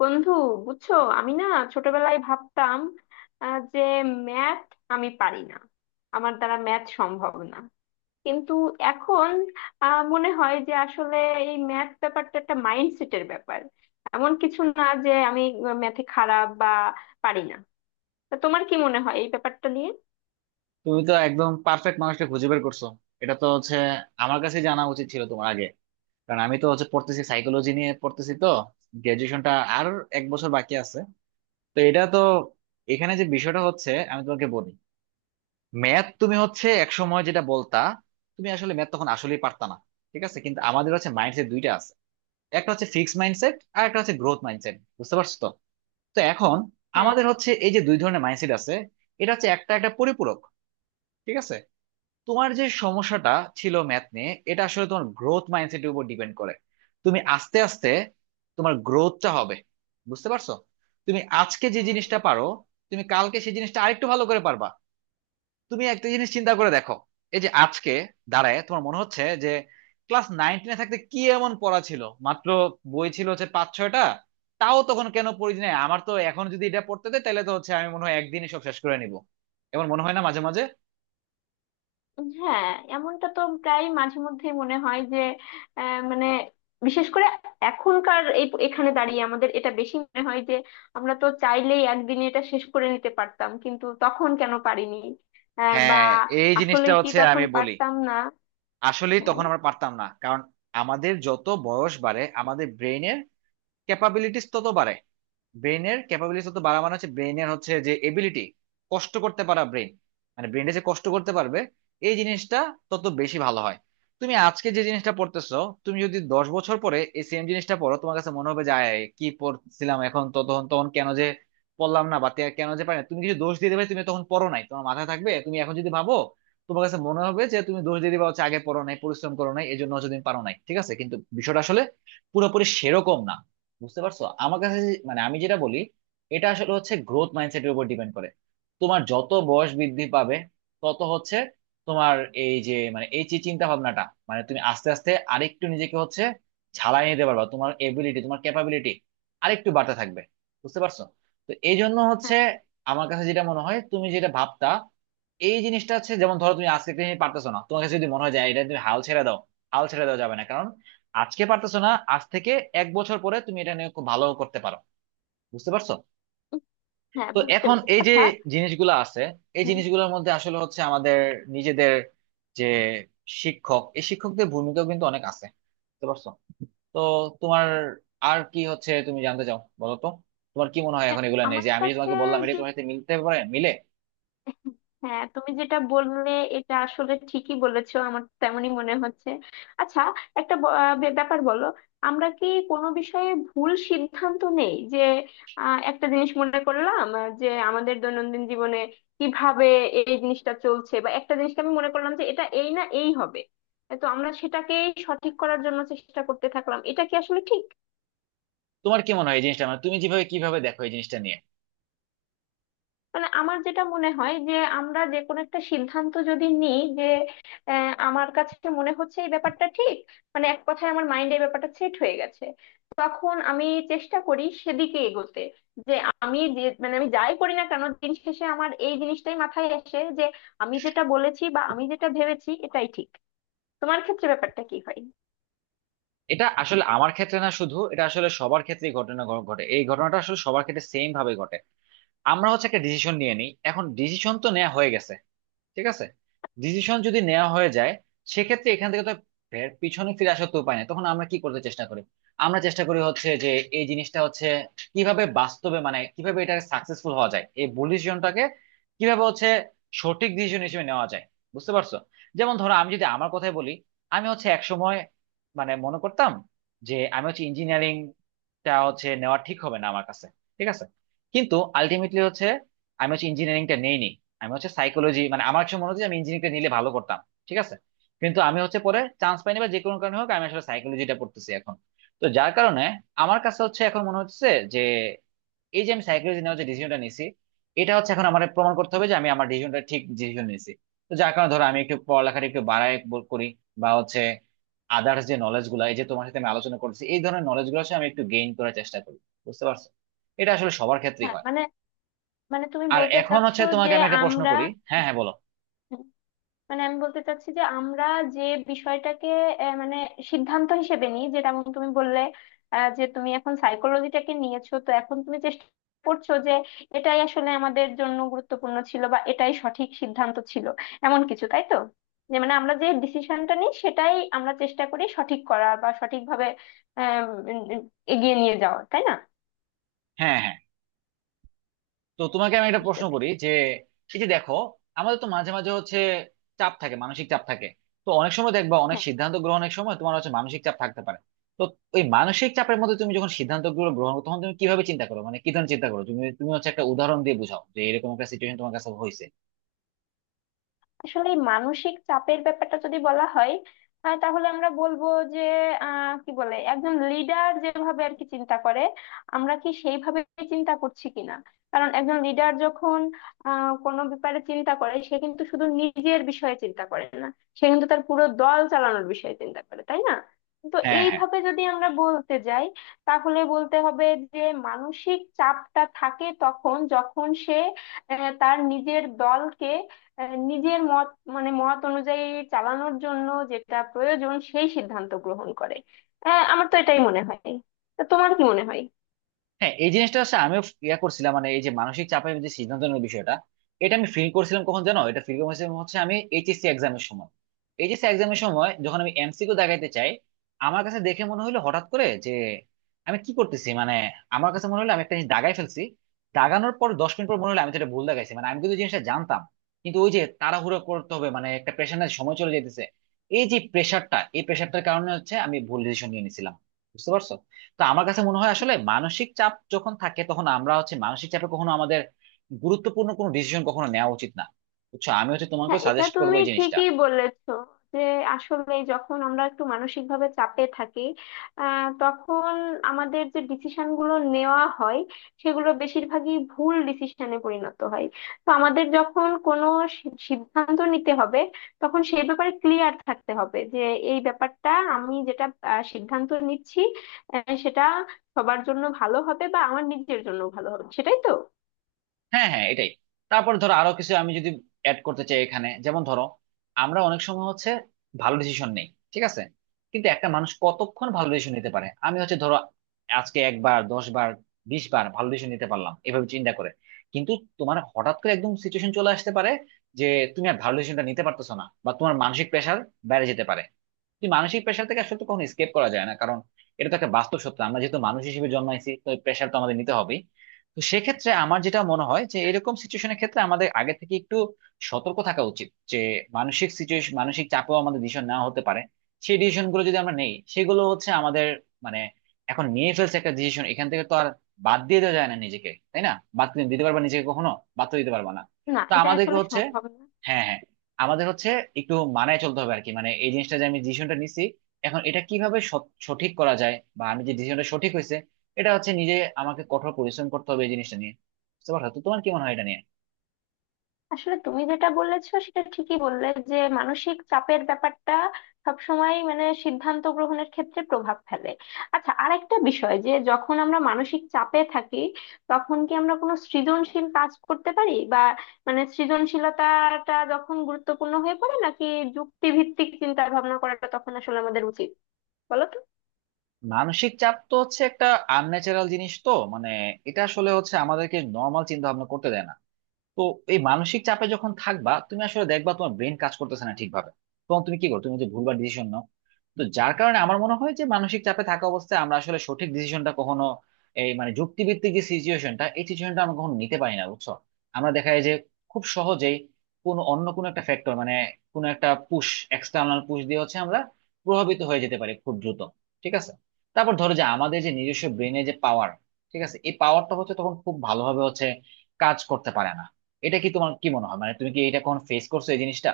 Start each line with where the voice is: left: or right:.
left: বন্ধু, বুঝছো? আমি না ছোটবেলায় ভাবতাম যে ম্যাথ আমি পারি না, আমার দ্বারা ম্যাথ সম্ভব না। কিন্তু এখন মনে হয় যে আসলে এই ম্যাথ ব্যাপারটা একটা মাইন্ডসেটের ব্যাপার, এমন কিছু না যে আমি ম্যাথে খারাপ বা পারি না। তা তোমার কি মনে হয় এই ব্যাপারটা নিয়ে?
right: তুমি তো একদম পারফেক্ট মানুষটা খুঁজে বের করছো। এটা তো হচ্ছে আমার কাছে জানা উচিত ছিল তোমার আগে, কারণ আমি তো হচ্ছে পড়তেছি, সাইকোলজি নিয়ে পড়তেছি তো। গ্রাজুয়েশনটা আর এক বছর বাকি আছে। তো এটা তো এখানে যে বিষয়টা হচ্ছে আমি তোমাকে বলি, ম্যাথ তুমি হচ্ছে এক সময় যেটা বলতা, তুমি আসলে ম্যাথ তখন আসলেই পারতা না। ঠিক আছে, কিন্তু আমাদের হচ্ছে মাইন্ডসেট দুইটা আছে। একটা হচ্ছে ফিক্সড মাইন্ডসেট আর একটা হচ্ছে গ্রোথ মাইন্ডসেট, বুঝতে পারছো তো? তো এখন
left: হ্যাঁ,
right: আমাদের হচ্ছে এই যে দুই ধরনের মাইন্ডসেট আছে, এটা হচ্ছে একটা একটা পরিপূরক। ঠিক আছে, তোমার যে সমস্যাটা ছিল ম্যাথ নিয়ে, এটা আসলে তোমার গ্রোথ মাইন্ডসেটের উপর ডিপেন্ড করে। তুমি আস্তে আস্তে তোমার গ্রোথটা হবে, বুঝতে পারছো? তুমি আজকে যে
left: হ্যাঁ,
right: জিনিসটা পারো তুমি কালকে সেই জিনিসটা আরেকটু ভালো করে পারবা। তুমি একটা জিনিস চিন্তা করে দেখো, এই যে আজকে দাঁড়ায় তোমার মনে হচ্ছে যে ক্লাস নাইন টেনে থাকতে কি এমন পড়া ছিল, মাত্র বই ছিল হচ্ছে পাঁচ ছয়টা। তাও তখন কেন পড়ি নাই, আমার তো এখন যদি এটা পড়তে দেয় তাহলে তো হচ্ছে আমি মনে হয় একদিনই সব শেষ করে নিব, এমন মনে হয় না মাঝে মাঝে?
left: হ্যাঁ, এমনটা তো প্রায় মাঝে মধ্যেই মনে হয় যে মানে, বিশেষ করে এখনকার এই এখানে দাঁড়িয়ে আমাদের এটা বেশি মনে হয় যে আমরা তো চাইলেই একদিনে এটা শেষ করে নিতে পারতাম, কিন্তু তখন কেন পারিনি? বা
right: হ্যাঁ, এই
left: আসলে
right: জিনিসটা
left: কি
right: হচ্ছে
left: তখন
right: আমি বলি,
left: পারতাম না?
right: আসলে
left: হ্যাঁ,
right: তখন আমরা পারতাম না, কারণ আমাদের যত বয়স বাড়ে আমাদের ব্রেনের ক্যাপাবিলিটিস তত বাড়ে। ব্রেনের ক্যাপাবিলিটি যত বাড়া মানে হচ্ছে ব্রেনের হচ্ছে যে এবিলিটি, কষ্ট করতে পারা ব্রেন, মানে ব্রেনে যে কষ্ট করতে পারবে এই জিনিসটা তত বেশি ভালো হয়। তুমি আজকে যে জিনিসটা পড়তেছো, তুমি যদি 10 বছর পরে এই সেম জিনিসটা পড়ো তোমার কাছে মনে হবে যে আয়, আয়, কি পড়ছিলাম, এখন তো তখন তখন কেন যে পড়লাম না বা কেন যে পারি না, তুমি কিছু দোষ দিয়ে দেবে, তুমি তখন পড়ো নাই তোমার মাথায় থাকবে। তুমি এখন যদি ভাবো তোমার কাছে মনে হবে যে তুমি দোষ দিয়ে দিবা হচ্ছে আগে পড়ো নাই পরিশ্রম করো নাই এই জন্য হচ্ছে তুমি পারো নাই। ঠিক আছে, কিন্তু বিষয়টা আসলে পুরোপুরি সেরকম না, বুঝতে পারছো? আমার কাছে মানে আমি যেটা বলি, এটা আসলে হচ্ছে গ্রোথ মাইন্ডসেটের উপর ডিপেন্ড করে। তোমার যত বয়স বৃদ্ধি পাবে তত হচ্ছে তোমার এই যে মানে এই যে চিন্তা ভাবনাটা, মানে তুমি আস্তে আস্তে আরেকটু নিজেকে হচ্ছে ঝালাই নিতে পারবা, তোমার এবিলিটি তোমার ক্যাপাবিলিটি আরেকটু বাড়তে থাকবে, বুঝতে পারছো? তো এই জন্য হচ্ছে
left: হ্যাঁ,
right: আমার কাছে যেটা মনে হয় তুমি যেটা ভাবতা, এই জিনিসটা হচ্ছে যেমন ধরো তুমি আজকে একটা জিনিস পারতেছো না, তোমার কাছে যদি মনে হয় যায় এটা তুমি হাল ছেড়ে দাও, হাল ছেড়ে দেওয়া যাবে না। আজকে পারতেছো না, আজ থেকে এক বছর পরে তুমি এটা নিয়ে খুব ভালো করতে পারো, বুঝতে পারছো?
left: হ্যাঁ,
right: তো
left: বুঝতে
right: এখন
left: পেরেছি।
right: এই যে
left: আচ্ছা।
right: জিনিসগুলো আছে, এই
left: উম,
right: জিনিসগুলোর মধ্যে আসলে হচ্ছে আমাদের নিজেদের, যে শিক্ষক, এই শিক্ষকদের ভূমিকাও কিন্তু অনেক আছে, বুঝতে পারছো? তো তোমার আর কি হচ্ছে তুমি জানতে চাও বলো তো? তোমার কি মনে হয়
left: মানে,
right: এখন এগুলো নিয়ে,
left: আমার
right: যে আমি যে
left: কাছে
right: তোমাকে বললাম এটা
left: যে
right: তোমার সাথে মিলতে পারে, মিলে?
left: হ্যাঁ, তুমি যেটা বললে এটা আসলে ঠিকই বলেছো, আমার তেমনই মনে হচ্ছে। আচ্ছা, একটা ব্যাপার বলো। আমরা কি কোনো বিষয়ে ভুল সিদ্ধান্ত নেই যে একটা জিনিস মনে করলাম যে আমাদের দৈনন্দিন জীবনে কিভাবে এই জিনিসটা চলছে, বা একটা জিনিসকে আমি মনে করলাম যে এটা এই না এই হবে, তো আমরা সেটাকেই সঠিক করার জন্য চেষ্টা করতে থাকলাম, এটা কি আসলে ঠিক?
right: তোমার কি মনে হয় এই জিনিসটা, মানে তুমি যেভাবে কিভাবে দেখো এই জিনিসটা নিয়ে?
left: মানে আমার যেটা মনে হয় যে আমরা যে কোনো একটা সিদ্ধান্ত যদি নিই যে আমার কাছে মনে হচ্ছে এই ব্যাপারটা ঠিক, মানে এক কথায় আমার মাইন্ডে এই ব্যাপারটা সেট হয়ে গেছে, তখন আমি চেষ্টা করি সেদিকে এগোতে, যে আমি যে মানে আমি যাই করি না কেন দিন শেষে আমার এই জিনিসটাই মাথায় আসে যে আমি যেটা বলেছি বা আমি যেটা ভেবেছি এটাই ঠিক। তোমার ক্ষেত্রে ব্যাপারটা কি হয়?
right: এটা আসলে আমার ক্ষেত্রে না শুধু, এটা আসলে সবার ক্ষেত্রেই ঘটনা ঘটে, এই ঘটনাটা আসলে সবার ক্ষেত্রে সেম ভাবে ঘটে। আমরা হচ্ছে একটা ডিসিশন নিয়ে নিই, এখন ডিসিশন তো নেওয়া হয়ে গেছে, ঠিক আছে। ডিসিশন যদি নেওয়া হয়ে যায়, সেক্ষেত্রে এখান থেকে তো ফের পিছনে ফিরে আসার তো উপায় নেই, তখন আমরা কি করতে চেষ্টা করি, আমরা চেষ্টা করি হচ্ছে যে এই জিনিসটা হচ্ছে কিভাবে বাস্তবে, মানে কিভাবে এটা সাকসেসফুল হওয়া যায়, এই ভুল ডিসিশনটাকে কিভাবে হচ্ছে সঠিক ডিসিশন হিসেবে নেওয়া যায়, বুঝতে পারছো? যেমন ধরো আমি যদি আমার কথাই বলি, আমি হচ্ছে একসময় মানে মনে করতাম যে আমি হচ্ছে ইঞ্জিনিয়ারিংটা হচ্ছে নেওয়া ঠিক হবে না আমার কাছে, ঠিক আছে। কিন্তু আলটিমেটলি হচ্ছে আমি হচ্ছে ইঞ্জিনিয়ারিংটা নেইনি, আমি হচ্ছে সাইকোলজি, মানে আমার কাছে মনে হচ্ছে যে আমি ইঞ্জিনিয়ারিং নিলে ভালো করতাম, ঠিক আছে, কিন্তু আমি হচ্ছে পরে চান্স পাইনি বা যে কোনো কারণে হোক আমি আসলে সাইকোলজিটা পড়তেছি এখন। তো যার কারণে আমার কাছে হচ্ছে এখন মনে হচ্ছে যে এই যে আমি সাইকোলজি নেওয়ার যে ডিসিশনটা নিছি, এটা হচ্ছে এখন আমার প্রমাণ করতে হবে যে আমি আমার ডিসিশনটা ঠিক ডিসিশন নিয়েছি। তো যার কারণে ধরো আমি একটু পড়ালেখাটা একটু বাড়ায় করি, বা হচ্ছে আদার্স যে নলেজ গুলা, এই যে তোমার সাথে আমি আলোচনা করছি এই ধরনের নলেজ গুলো হচ্ছে আমি একটু গেইন করার চেষ্টা করি, বুঝতে পারছো? এটা আসলে সবার ক্ষেত্রেই
left: হ্যাঁ,
right: হয়।
left: মানে, মানে তুমি
right: আর
left: বলতে
right: এখন হচ্ছে
left: চাচ্ছো যে
right: তোমাকে আমি একটা প্রশ্ন
left: আমরা,
right: করি। হ্যাঁ হ্যাঁ বলো।
left: মানে আমি বলতে চাচ্ছি যে আমরা যে বিষয়টাকে মানে সিদ্ধান্ত হিসেবে নিই, যেমন তুমি বললে যে তুমি এখন সাইকোলজিটাকে নিয়েছো তো এখন তুমি চেষ্টা করছো যে এটাই আসলে আমাদের জন্য গুরুত্বপূর্ণ ছিল বা এটাই সঠিক সিদ্ধান্ত ছিল, এমন কিছু তাই তো? যে মানে আমরা যে ডিসিশনটা নিই সেটাই আমরা চেষ্টা করি সঠিক করা বা সঠিকভাবে আহ উম, উম, এগিয়ে নিয়ে যাওয়া তাই না?
right: হ্যাঁ হ্যাঁ, তো তোমাকে আমি একটা
left: বুঝতে
right: প্রশ্ন করি
left: পেরেছি।
right: যে এই যে দেখো, আমাদের তো মাঝে মাঝে হচ্ছে চাপ থাকে, মানসিক চাপ থাকে। তো অনেক সময় দেখবা অনেক
left: হ্যাঁ,
right: সিদ্ধান্ত গ্রহণের সময় তোমার হচ্ছে মানসিক চাপ থাকতে পারে। তো ওই মানসিক চাপের মধ্যে তুমি যখন সিদ্ধান্ত গুলো গ্রহণ করো, তখন তুমি কিভাবে চিন্তা করো, মানে কি ধরনের চিন্তা করো তুমি, তুমি হচ্ছে একটা উদাহরণ দিয়ে বোঝাও যে এরকম একটা সিচুয়েশন তোমার কাছে হয়েছে।
left: আসলে এই মানসিক চাপের ব্যাপারটা যদি বলা হয় তাহলে আমরা বলবো যে কি বলে, একজন লিডার যেভাবে আর কি চিন্তা করে আমরা কি সেইভাবে চিন্তা করছি কিনা। কারণ একজন লিডার যখন কোনো ব্যাপারে চিন্তা করে সে কিন্তু শুধু নিজের বিষয়ে চিন্তা করে না, সে কিন্তু তার পুরো দল চালানোর বিষয়ে চিন্তা করে তাই না? তো
right: হ্যাঁ হ্যাঁ
left: এইভাবে যদি আমরা বলতে যাই তাহলে বলতে হবে যে মানসিক চাপটা থাকে তখন যখন সে তার নিজের দলকে নিজের মত, মানে মত অনুযায়ী চালানোর জন্য যেটা প্রয়োজন সেই সিদ্ধান্ত গ্রহণ করে। আমার তো এটাই মনে হয়। তা তোমার কি মনে হয়?
right: হ্যাঁ, এই জিনিসটা হচ্ছে আমিও ইয়া করছিলাম, মানে এই যে মানসিক চাপের যে সিদ্ধান্ত নেওয়ার বিষয়টা, এটা আমি ফিল করছিলাম কখন জানো, এটা ফিল করছিলাম হচ্ছে আমি এইচএসসি এক্সামের সময়। এইচএসসি এক্সামের সময় যখন আমি এমসিকিউ দাগাইতে চাই, আমার কাছে দেখে মনে হলো হঠাৎ করে যে আমি কি করতেছি, মানে আমার কাছে মনে হলো আমি একটা জিনিস দাগাই ফেলছি। দাগানোর পর 10 মিনিট পর মনে হলো আমি তো এটা ভুল দাগাইছি, মানে আমি কিন্তু জিনিসটা জানতাম, কিন্তু ওই যে তাড়াহুড়ো করতে হবে, মানে একটা প্রেশারের সময় চলে যেতেছে, এই যে প্রেশারটা, এই প্রেশারটার কারণে হচ্ছে আমি ভুল ডিসিশন নিয়ে নিছিলাম, বুঝতে পারছো? তো আমার কাছে মনে হয় আসলে মানসিক চাপ যখন থাকে তখন আমরা হচ্ছে, মানসিক চাপে কখনো আমাদের গুরুত্বপূর্ণ কোনো ডিসিশন কখনো নেওয়া উচিত না। বুঝছো, আমি হচ্ছে তোমাকে
left: হ্যাঁ, এটা
right: সাজেস্ট করবো
left: তুমি
right: এই জিনিসটা।
left: ঠিকই বলেছো যে আসলে যখন আমরা একটু মানসিক ভাবে চাপে থাকি তখন আমাদের যে ডিসিশন গুলো নেওয়া হয় সেগুলো বেশিরভাগই ভুল ডিসিশনে পরিণত হয়। তো আমাদের যখন কোনো সিদ্ধান্ত নিতে হবে তখন সেই ব্যাপারে ক্লিয়ার থাকতে হবে যে এই ব্যাপারটা আমি যেটা সিদ্ধান্ত নিচ্ছি, সেটা সবার জন্য ভালো হবে বা আমার নিজের জন্য ভালো হবে, সেটাই তো।
right: হ্যাঁ হ্যাঁ এটাই। তারপর ধরো আরো কিছু আমি যদি অ্যাড করতে চাই এখানে, যেমন ধরো আমরা অনেক সময় হচ্ছে ভালো ডিসিশন নেই, ঠিক আছে, কিন্তু একটা মানুষ কতক্ষণ ভালো ডিসিশন নিতে পারে? আমি হচ্ছে ধরো আজকে একবার 10 বার 20 বার ভালো ডিসিশন নিতে পারলাম এভাবে চিন্তা করে, কিন্তু তোমার হঠাৎ করে একদম সিচুয়েশন চলে আসতে পারে যে তুমি আর ভালো ডিসিশনটা নিতে পারতেছো না বা তোমার মানসিক প্রেশার বেড়ে যেতে পারে। কিন্তু মানসিক প্রেশার থেকে আসলে তো কখনো স্কেপ করা যায় না, কারণ এটা তো একটা বাস্তব সত্য, আমরা যেহেতু মানুষ হিসেবে জন্মাইছি তো প্রেশার তো আমাদের নিতে হবেই। তো সেক্ষেত্রে আমার যেটা মনে হয় যে এরকম সিচুয়েশনের ক্ষেত্রে আমাদের আগে থেকে একটু সতর্ক থাকা উচিত যে মানসিক সিচুয়েশন, মানসিক চাপেও আমাদের ডিসিশন নেওয়া হতে পারে। সেই ডিসিশন গুলো যদি আমরা নেই সেগুলো হচ্ছে আমাদের মানে এখন নিয়ে ফেলছে একটা ডিসিশন, এখান থেকে তো আর বাদ দিয়ে দেওয়া যায় না নিজেকে, তাই না? বাদ দিতে পারবা নিজেকে কখনো? বাদ তো দিতে পারবা না।
left: না,
right: তো
left: এটা
right: আমাদেরকে
left: আসলে
right: হচ্ছে,
left: সম্ভব না।
right: হ্যাঁ হ্যাঁ, আমাদের হচ্ছে একটু মানায় চলতে হবে আর কি, মানে এই জিনিসটা যে আমি ডিসিশনটা নিছি এখন এটা কিভাবে সঠিক করা যায় বা আমি যে ডিসিশনটা সঠিক হয়েছে, এটা হচ্ছে নিজে আমাকে কঠোর পরিশ্রম করতে হবে এই জিনিসটা নিয়ে, বুঝতে পারছো? তো তোমার কি মনে হয় এটা নিয়ে?
left: আসলে তুমি যেটা বলেছো সেটা ঠিকই বললে যে মানসিক চাপের ব্যাপারটা সবসময় মানে সিদ্ধান্ত গ্রহণের ক্ষেত্রে প্রভাব ফেলে। আচ্ছা, আর একটা বিষয়, যে যখন আমরা মানসিক চাপে থাকি তখন কি আমরা কোনো সৃজনশীল কাজ করতে পারি, বা মানে সৃজনশীলতাটা যখন গুরুত্বপূর্ণ হয়ে পড়ে নাকি যুক্তিভিত্তিক চিন্তা ভাবনা করাটা তখন আসলে আমাদের উচিত, বলো তো?
right: মানসিক চাপ তো হচ্ছে একটা আনন্যাচারাল জিনিস তো, মানে এটা আসলে হচ্ছে আমাদেরকে নর্মাল চিন্তা ভাবনা করতে দেয় না। তো এই মানসিক চাপে যখন থাকবা, তুমি আসলে দেখবা তোমার ব্রেন কাজ করতেছে না ঠিকভাবে, তখন তুমি কি করো, তুমি যে ভুলবার ডিসিশন। তো যার কারণে আমার মনে হয় যে মানসিক চাপে থাকা অবস্থায় আমরা আসলে সঠিক ডিসিশনটা কখনো, এই মানে যুক্তিভিত্তিক যে সিচুয়েশনটা এই সিচুয়েশনটা আমরা কখনো নিতে পারি না, বুঝছো? আমরা দেখা যায় যে খুব সহজেই কোনো অন্য কোনো একটা ফ্যাক্টর, মানে কোনো একটা পুশ, এক্সটার্নাল পুশ দিয়ে হচ্ছে আমরা প্রভাবিত হয়ে যেতে পারি খুব দ্রুত, ঠিক আছে। তারপর ধরো যে আমাদের যে নিজস্ব ব্রেনে যে পাওয়ার, ঠিক আছে, এই পাওয়ারটা হচ্ছে তখন খুব ভালোভাবে হচ্ছে কাজ করতে পারে না। এটা কি তোমার কি মনে হয়, মানে তুমি কি এটা কখন ফেস করছো এই জিনিসটা?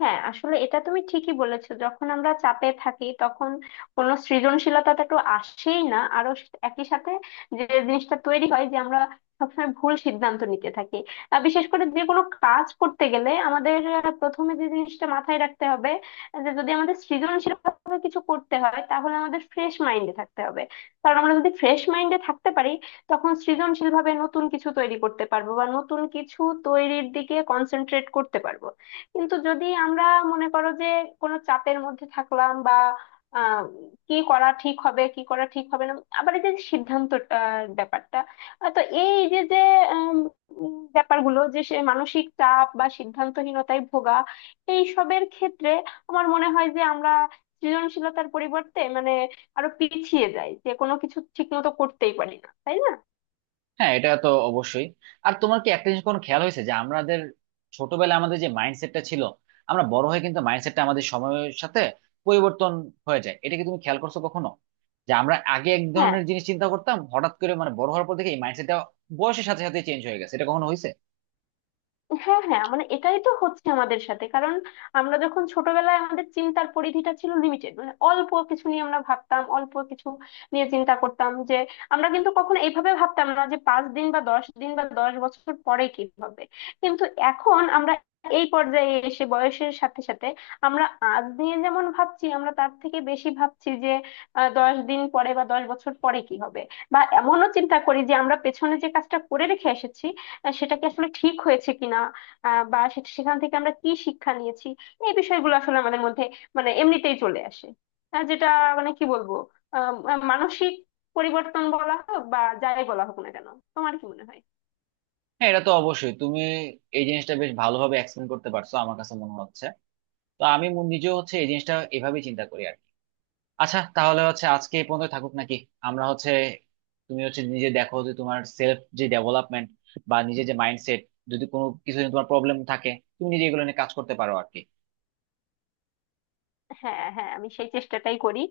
left: হ্যাঁ, আসলে এটা তুমি ঠিকই বলেছো, যখন আমরা চাপে থাকি তখন কোনো সৃজনশীলতাটা তো আসেই না, আরো একই সাথে যে জিনিসটা তৈরি হয় যে আমরা সবসময় ভুল সিদ্ধান্ত নিতে থাকি। আর বিশেষ করে যে কোনো কাজ করতে গেলে আমাদের প্রথমে যে জিনিসটা মাথায় রাখতে হবে যে যদি আমাদের সৃজনশীলভাবে কিছু করতে হয় তাহলে আমাদের ফ্রেশ মাইন্ডে থাকতে হবে। কারণ আমরা যদি ফ্রেশ মাইন্ডে থাকতে পারি তখন সৃজনশীলভাবে নতুন কিছু তৈরি করতে পারবো বা নতুন কিছু তৈরির দিকে কনসেন্ট্রেট করতে পারবো। কিন্তু যদি আমরা মনে করো যে কোনো চাপের মধ্যে থাকলাম, বা আহ, কি করা ঠিক হবে কি করা ঠিক হবে না, আবার এই যে সিদ্ধান্ত ব্যাপারটা, তো এই যে যে উম, উম, ব্যাপারগুলো যে সে মানসিক চাপ বা সিদ্ধান্তহীনতায় ভোগা এই সবের ক্ষেত্রে আমার মনে হয় যে আমরা সৃজনশীলতার পরিবর্তে মানে আরো পিছিয়ে যাই, যে কোনো কিছু ঠিক মতো করতেই পারি না তাই না?
right: হ্যাঁ এটা তো অবশ্যই। আর তোমার কি একটা জিনিস কোনো খেয়াল হয়েছে যে আমাদের ছোটবেলায় আমাদের যে মাইন্ডসেটটা ছিল, আমরা বড় হয়ে কিন্তু মাইন্ডসেটটা আমাদের সময়ের সাথে পরিবর্তন হয়ে যায়, এটা কি তুমি খেয়াল করছো কখনো, যে আমরা আগে এক
left: হ্যাঁ,
right: ধরনের জিনিস চিন্তা করতাম, হঠাৎ করে মানে বড় হওয়ার পর থেকে এই মাইন্ডসেটটা বয়সের সাথে সাথে চেঞ্জ হয়ে গেছে, এটা কখনো হয়েছে?
left: হ্যাঁ, হ্যাঁ, মানে এটাই তো হচ্ছে আমাদের সাথে। কারণ আমরা যখন ছোটবেলায় আমাদের চিন্তার পরিধিটা ছিল লিমিটেড, মানে অল্প কিছু নিয়ে আমরা ভাবতাম, অল্প কিছু নিয়ে চিন্তা করতাম, যে আমরা কিন্তু কখনো এইভাবে ভাবতাম না যে 5 দিন বা 10 দিন বা 10 বছর পরে কি হবে। কিন্তু এখন আমরা এই পর্যায়ে এসে বয়সের সাথে সাথে আমরা আজ নিয়ে যেমন ভাবছি আমরা তার থেকে বেশি ভাবছি যে 10 দিন পরে বা 10 বছর পরে কি হবে, বা এমনও চিন্তা করি যে আমরা পেছনে যে কাজটা করে রেখে এসেছি সেটা কি আসলে ঠিক হয়েছে কিনা, বা সেখান থেকে আমরা কি শিক্ষা নিয়েছি, এই বিষয়গুলো আসলে আমাদের মধ্যে মানে এমনিতেই চলে আসে। যেটা মানে কি বলবো, আহ মানসিক পরিবর্তন বলা হোক বা যাই বলা হোক না কেন, তোমার কি মনে হয়?
right: হ্যাঁ এটা তো অবশ্যই, তুমি এই জিনিসটা বেশ ভালোভাবে এক্সপ্লেন করতে পারছো আমার কাছে মনে হচ্ছে। তো আমি নিজেও হচ্ছে এই জিনিসটা এভাবেই চিন্তা করি আর কি। আচ্ছা, তাহলে হচ্ছে আজকে এই পর্যন্ত থাকুক নাকি? আমরা হচ্ছে, তুমি হচ্ছে নিজে দেখো যে তোমার সেলফ যে ডেভেলপমেন্ট বা নিজের যে মাইন্ডসেট, যদি কোনো কিছু নিয়ে তোমার প্রবলেম থাকে তুমি নিজে এগুলো নিয়ে কাজ করতে পারো আর কি।
left: হ্যাঁ, হ্যাঁ, আমি সেই চেষ্টাটাই করি।